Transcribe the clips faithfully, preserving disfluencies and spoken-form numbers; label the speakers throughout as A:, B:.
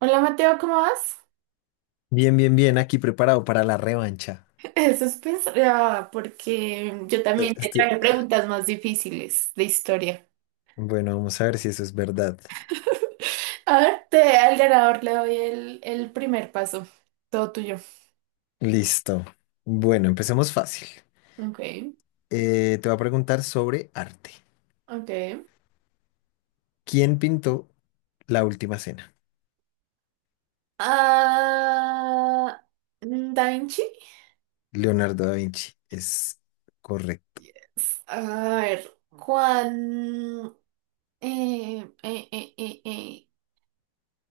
A: Hola Mateo, ¿cómo vas?
B: Bien, bien, bien, aquí preparado para la revancha.
A: Eso es pensar, porque yo
B: Eh,
A: también te traje
B: Este,
A: preguntas más difíciles de historia.
B: Bueno, vamos a ver si eso es verdad.
A: A ver, te, al ganador le doy el, el primer paso. Todo tuyo.
B: Listo. Bueno, empecemos fácil.
A: Ok,
B: Eh, te voy a preguntar sobre arte.
A: ok.
B: ¿Quién pintó La Última Cena?
A: Ah, mm, Da Vinci.
B: Leonardo da Vinci. Es correcto.
A: S- A ver, ¿cuán- eh, eh, eh, eh, eh,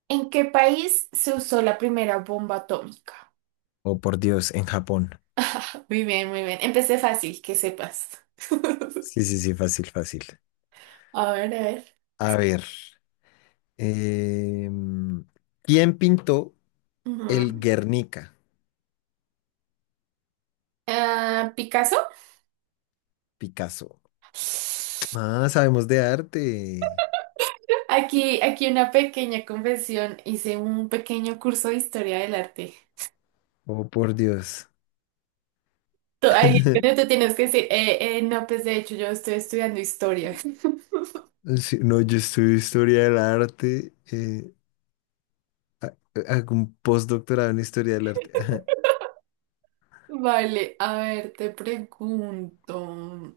A: ¿en qué país se usó la primera bomba atómica?
B: Oh, por Dios, en Japón.
A: Muy bien, muy bien. Empecé fácil, que sepas.
B: Sí, sí, sí, fácil, fácil.
A: A ver, a ver.
B: A ver. em, ¿Quién pintó el
A: Ujú.
B: Guernica?
A: Ah, Picasso.
B: Picasso. Ah, sabemos de arte.
A: Aquí, aquí una pequeña confesión. Hice un pequeño curso de historia del arte.
B: Oh, por Dios.
A: Tú, ahí es donde te tienes que decir, eh, eh, no, pues de hecho yo estoy estudiando historia.
B: Sí, no, yo estudio historia del arte, eh, hago un postdoctorado en historia del arte. Ajá,
A: Vale, a ver, te pregunto.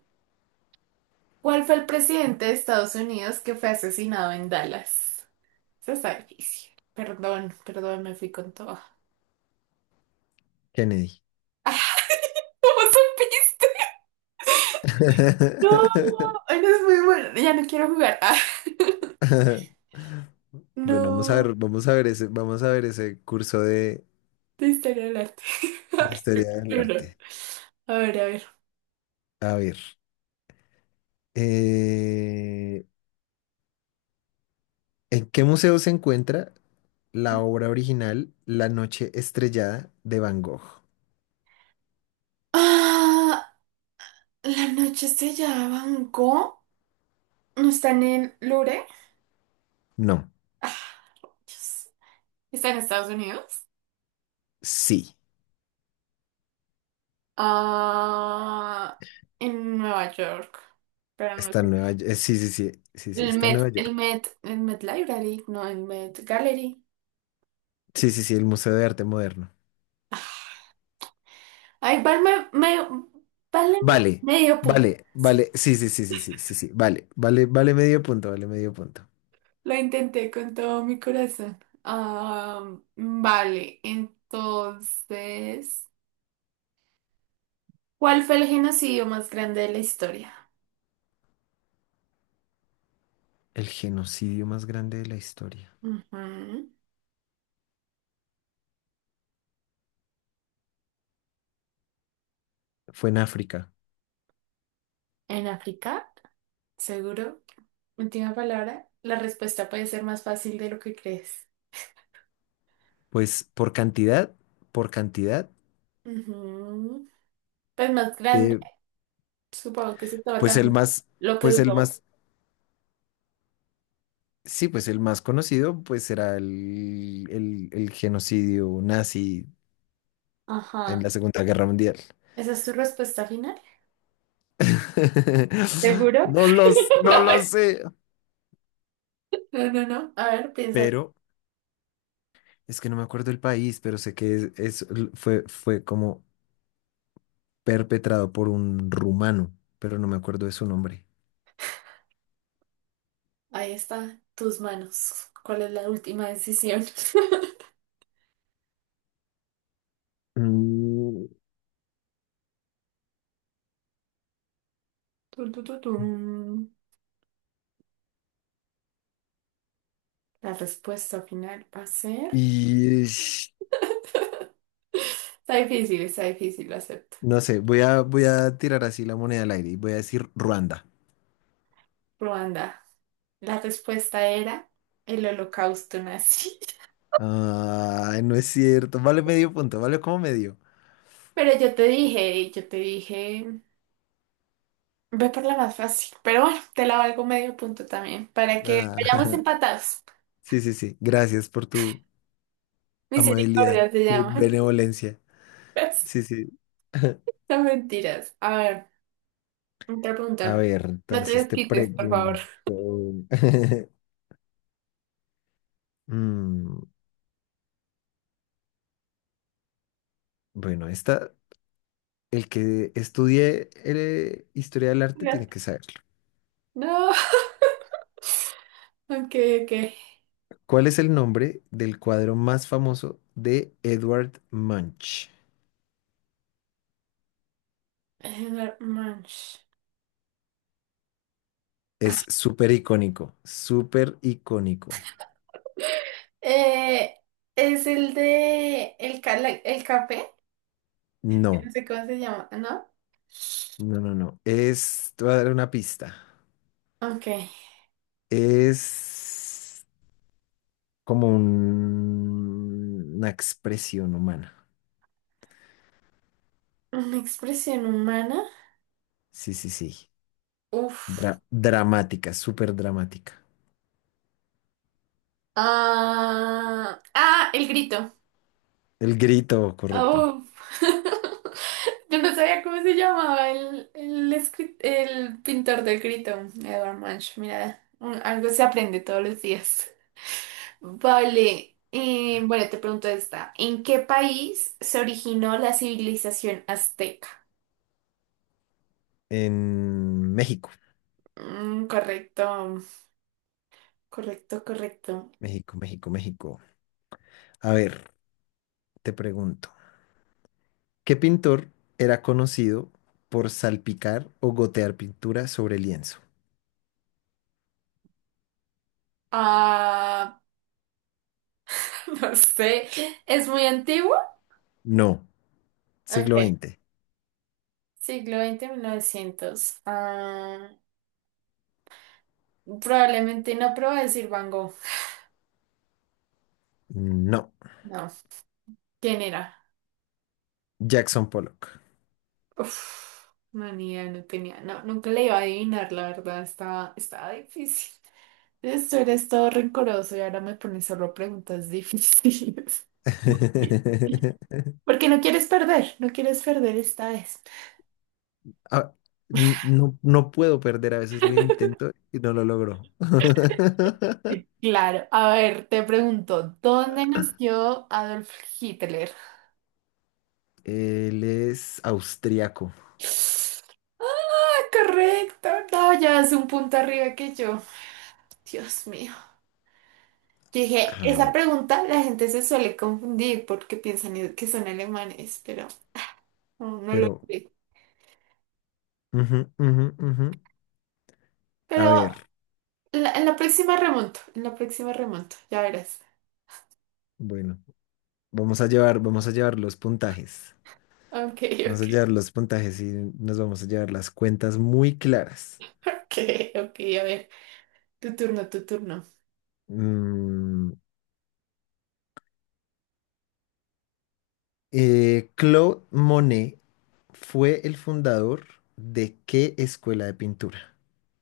A: ¿Cuál fue el presidente de Estados Unidos que fue asesinado en Dallas? Eso está difícil. Perdón, perdón, me fui con todo.
B: Kennedy.
A: ¿Cómo supiste? No, no es muy bueno. Ya no quiero jugar.
B: Ajá. Bueno, vamos a
A: No,
B: ver, vamos a ver ese, vamos a ver ese curso de,
A: de historia del arte.
B: de historia del
A: No, no.
B: arte.
A: A ver, a ver.
B: A ver, eh, ¿en qué museo se encuentra la obra original La Noche Estrellada de Van Gogh?
A: Ah, la noche estrellada de Van Gogh. ¿No están en Louvre?
B: No,
A: Ah, Dios. ¿Está en Estados Unidos?
B: sí,
A: Ah, en Nueva York. Pero no
B: está en
A: sé.
B: Nueva York. Sí, sí, sí, sí, sí,
A: El
B: está en
A: Met,
B: Nueva
A: el
B: York.
A: Met, el Met Library, no, el Met Gallery.
B: Sí, sí, sí, el Museo de Arte Moderno.
A: Ah, ay, válme- me- váleme
B: Vale,
A: medio punto.
B: vale,
A: Sí.
B: vale. Sí, sí, sí, sí, sí, sí, sí. Vale, vale, vale medio punto, vale medio punto.
A: Lo intenté con todo mi corazón. Ah, vale, entonces, ¿cuál fue el genocidio más grande de la historia?
B: El genocidio más grande de la historia.
A: Ujú.
B: Fue en África.
A: ¿En África? Seguro. Última palabra. La respuesta puede ser más fácil de lo que crees.
B: Pues por cantidad, por cantidad,
A: Ujú. Pues más grande.
B: eh,
A: Supongo que se estaba
B: pues
A: tan
B: el más,
A: lo que
B: pues el
A: duró.
B: más, sí, pues el más conocido, pues era el, el, el genocidio nazi en la
A: Ajá.
B: Segunda Guerra Mundial.
A: ¿Esa es tu respuesta final? ¿Seguro?
B: No los, no
A: No,
B: lo sé.
A: no, no. no. A ver, piensa.
B: Pero es que no me acuerdo el país, pero sé que es, es- fue, fue como perpetrado por un rumano, pero no me acuerdo de su nombre.
A: Ahí está, tus manos. ¿Cuál es la última decisión?
B: Mm,
A: Tun, tun, tun, tun. La respuesta final va a ser...
B: y es-
A: Está difícil, está difícil, lo acepto.
B: no sé, voy a, voy a tirar así la moneda al aire y voy a decir Ruanda.
A: Ruanda. La respuesta era el holocausto nazi.
B: Ah, no es cierto. Vale medio punto, vale como medio.
A: Pero yo te dije, yo te dije, ve por la más fácil. Pero bueno, te la valgo medio punto también, para que vayamos
B: Ah,
A: empatados.
B: sí, sí, sí. Gracias por tu amabilidad
A: Misericordia se
B: y
A: llama.
B: benevolencia.
A: Gracias.
B: Sí, sí.
A: No, mentiras. A ver, otra
B: A
A: pregunta.
B: ver,
A: No te
B: entonces te
A: desquites, por favor.
B: pregunto. Mm, bueno, esta el que estudie eh, historia del arte tiene que saberlo.
A: No. Okay, okay.
B: ¿Cuál es el nombre del cuadro más famoso de Edward Munch?
A: Anger Munch.
B: Es súper icónico, súper icónico.
A: Eh, es el de el, ca- la- el café,
B: No,
A: no sé cómo se llama, ¿no?
B: no, no, no. Es, te voy a dar una pista.
A: Okay.
B: Es como un- una expresión humana.
A: Una expresión humana.
B: Sí, sí, sí.
A: Uf.
B: Dra- dramática, súper dramática.
A: Ah, ah, el grito.
B: El grito, correcto.
A: Uf. Yo no sabía cómo se llamaba el, el, escri- el pintor del grito, Edward Munch. Mira, un- algo se aprende todos los días. Vale, eh, bueno, te pregunto esta. ¿En qué país se originó la civilización azteca?
B: En México,
A: Mm, correcto, correcto, correcto.
B: México, México, México. A ver, te pregunto, ¿qué pintor era conocido por salpicar o gotear pintura sobre lienzo?
A: Ah, no sé, ¿es muy antiguo?
B: No. Siglo
A: Ok,
B: veinte.
A: siglo veinte, novecientos. Ah, probablemente no, pero voy a decir Van Gogh.
B: No.
A: No, ¿quién era?
B: Jackson Pollock.
A: Uf, no, ni idea, no tenía, no, nunca le iba a adivinar, la verdad, estaba, estaba difícil. Esto eres todo rencoroso y ahora me pones solo preguntas difíciles. Porque no quieres perder, no quieres perder esta vez.
B: Ah, n- no, no puedo perder, a veces lo intento y no lo logro.
A: Sí. Claro, a ver, te pregunto, ¿dónde nació Adolf Hitler?
B: Él es austriaco.
A: Correcto, no, ya es un punto arriba que yo. Dios mío. Yo Dije,
B: A ver,
A: esa pregunta la gente se suele confundir porque piensan que son alemanes, pero no, no lo
B: pero...
A: sé.
B: ujú, ujú, ujú. A
A: Pero
B: ver,
A: en la, en la próxima remonto, en la próxima remonto, ya verás.
B: bueno, vamos a llevar, vamos a llevar los puntajes.
A: Ok,
B: Vamos a
A: ok.
B: llevar los puntajes y nos vamos a llevar las cuentas muy claras.
A: Ok, ok, a ver. Tu turno, tu turno.
B: Mm, eh, Claude Monet fue el fundador de qué escuela de pintura?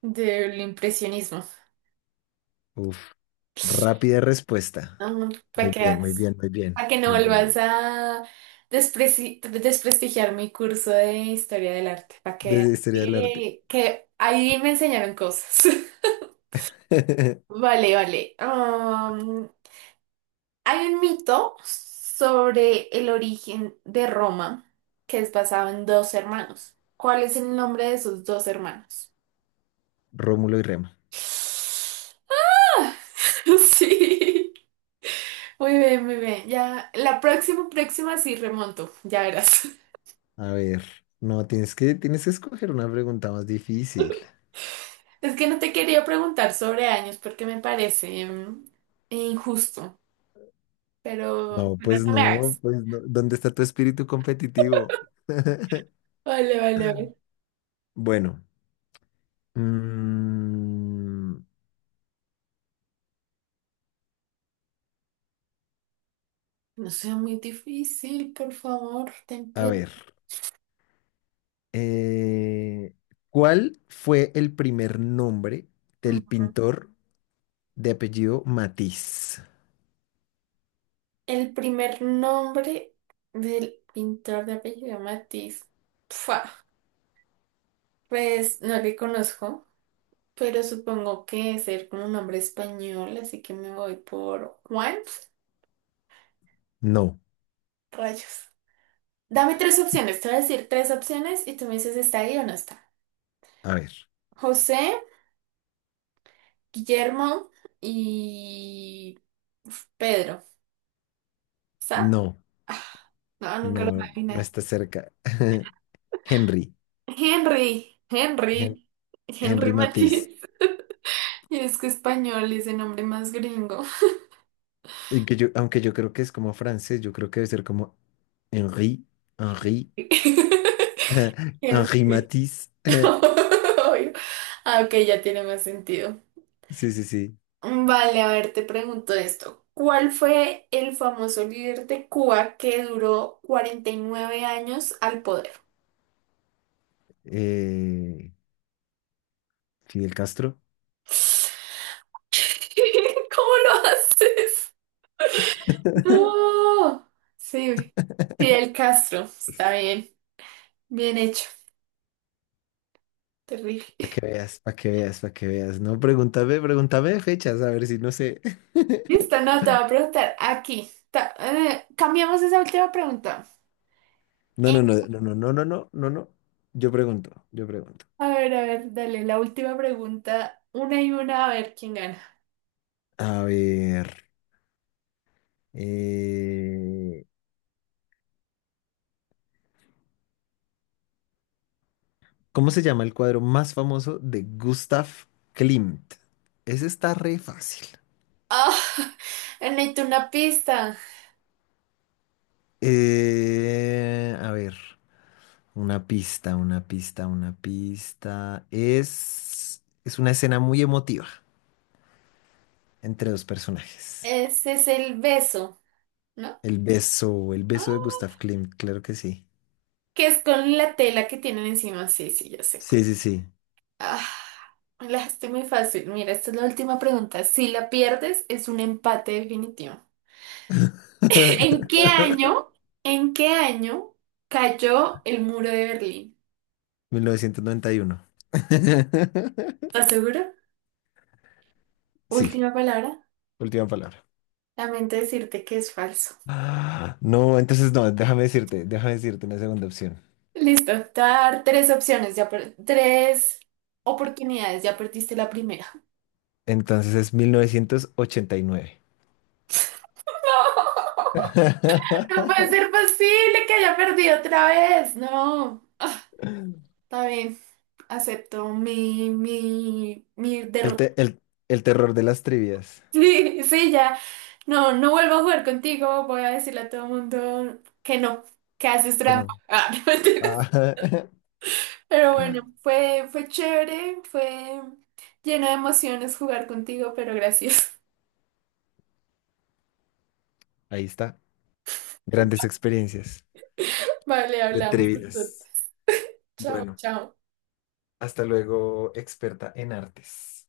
A: Del impresionismo.
B: Uf, rápida respuesta.
A: No, para
B: Muy
A: que
B: bien, muy
A: veas,
B: bien, muy bien,
A: para que no
B: muy bien. Muy
A: vuelvas
B: bien.
A: a despreci- desprestigiar mi curso de historia del arte. Para que
B: Desde historia del arte.
A: que que ahí me enseñaron cosas. Vale, vale. Am, hay un mito sobre el origen de Roma que es basado en dos hermanos. ¿Cuál es el nombre de esos dos hermanos?
B: Rómulo y Remo.
A: Sí. Muy bien, muy bien. Ya, la próxima, próxima sí remonto, ya verás.
B: A ver, no, tienes que, tienes que escoger una pregunta más difícil.
A: Es que no te quería preguntar sobre años porque me parece mm, injusto, pero,
B: No,
A: pero
B: pues
A: no me
B: no,
A: hagas.
B: pues no. ¿Dónde está tu espíritu competitivo?
A: Vale, vale, vale.
B: Bueno. Mm,
A: No sea muy difícil, por favor, ten
B: a
A: piedad.
B: ver, eh, ¿cuál fue el primer nombre
A: Mm.
B: del pintor de apellido Matisse?
A: El primer nombre del pintor de apellido Matiz. Pfua, pues no le conozco. Pero supongo que ser como un nombre español, así que me voy por Juan.
B: No,
A: Rayos. Dame tres opciones. Te voy a decir tres opciones y tú me dices está ahí o no está.
B: a ver,
A: José, Guillermo y uf, Pedro. ¿Está?
B: no,
A: Ah, no, nunca lo voy a
B: no, no
A: adivinar.
B: está cerca. Henry,
A: Henry,
B: Hen-
A: Henry, Henry
B: Henry Matisse,
A: Matiz. Y es que español es el nombre más gringo.
B: y que yo- aunque yo creo que es como francés, yo creo que debe ser como Henri, Henri,
A: Hen-
B: Henri Matisse.
A: Ah, ok, ya tiene más sentido.
B: Sí, sí, sí.
A: Vale, a ver, te pregunto esto. ¿Cuál fue el famoso líder de Cuba que duró cuarenta y nueve años al poder?
B: Eh, Fidel Castro.
A: ¿Cómo lo haces? No. Sí, Fidel Castro. Está bien, bien hecho. Terrible.
B: Para que veas, para que veas, para que veas. No, pregúntame, pregúntame de fechas, a ver si no sé.
A: Listo, no, te voy a preguntar aquí. Ta- eh, cambiamos esa última pregunta.
B: No,
A: Eh,
B: no, no, no, no, no, no, no, no, no. Yo pregunto, yo pregunto.
A: a ver, a ver, dale, la última pregunta. Una y una, a ver quién gana.
B: A ver, eh, ¿cómo se llama el cuadro más famoso de Gustav Klimt? Ese está re fácil.
A: Ah, necesito una pista.
B: Eh, a ver, una pista, una pista, una pista. Es, es una escena muy emotiva entre dos personajes.
A: Ese es el beso, ¿no?
B: El beso, el
A: Ah,
B: beso de Gustav Klimt, claro que sí.
A: que es con la tela que tienen encima. Sí, sí, ya sé
B: Sí,
A: cómo.
B: sí, sí.
A: Ah, me la dejaste muy fácil. Mira, esta es la última pregunta. Si la pierdes, es un empate definitivo. ¿En qué año? ¿En qué año cayó el muro de Berlín?
B: mil novecientos noventa y uno.
A: ¿Estás seguro?
B: Sí,
A: Última palabra.
B: última palabra.
A: Lamento decirte que es falso.
B: Ah, no, entonces no, déjame decirte, déjame decirte una segunda opción.
A: Listo. Te voy a dar tres opciones. Ya per- tres oportunidades. Ya perdiste la primera.
B: Entonces es mil novecientos ochenta y nueve.
A: No puede ser posible que haya perdido otra vez. No. Ah, está bien. Acepto mi, mi, mi
B: El,
A: derrota.
B: te- el, el terror de las trivias.
A: Sí, sí, ya. No, no vuelvo a jugar contigo. Voy a decirle a todo el mundo que no, que haces
B: Que
A: trampa.
B: no.
A: Ah, no, mentira.
B: Ah,
A: Pero bueno, fue, fue chévere, fue lleno de emociones jugar contigo, pero gracias.
B: ahí está. Grandes experiencias
A: Vale,
B: de
A: hablamos.
B: trivias.
A: entonces. Chao,
B: Bueno,
A: chao.
B: hasta luego, experta en artes.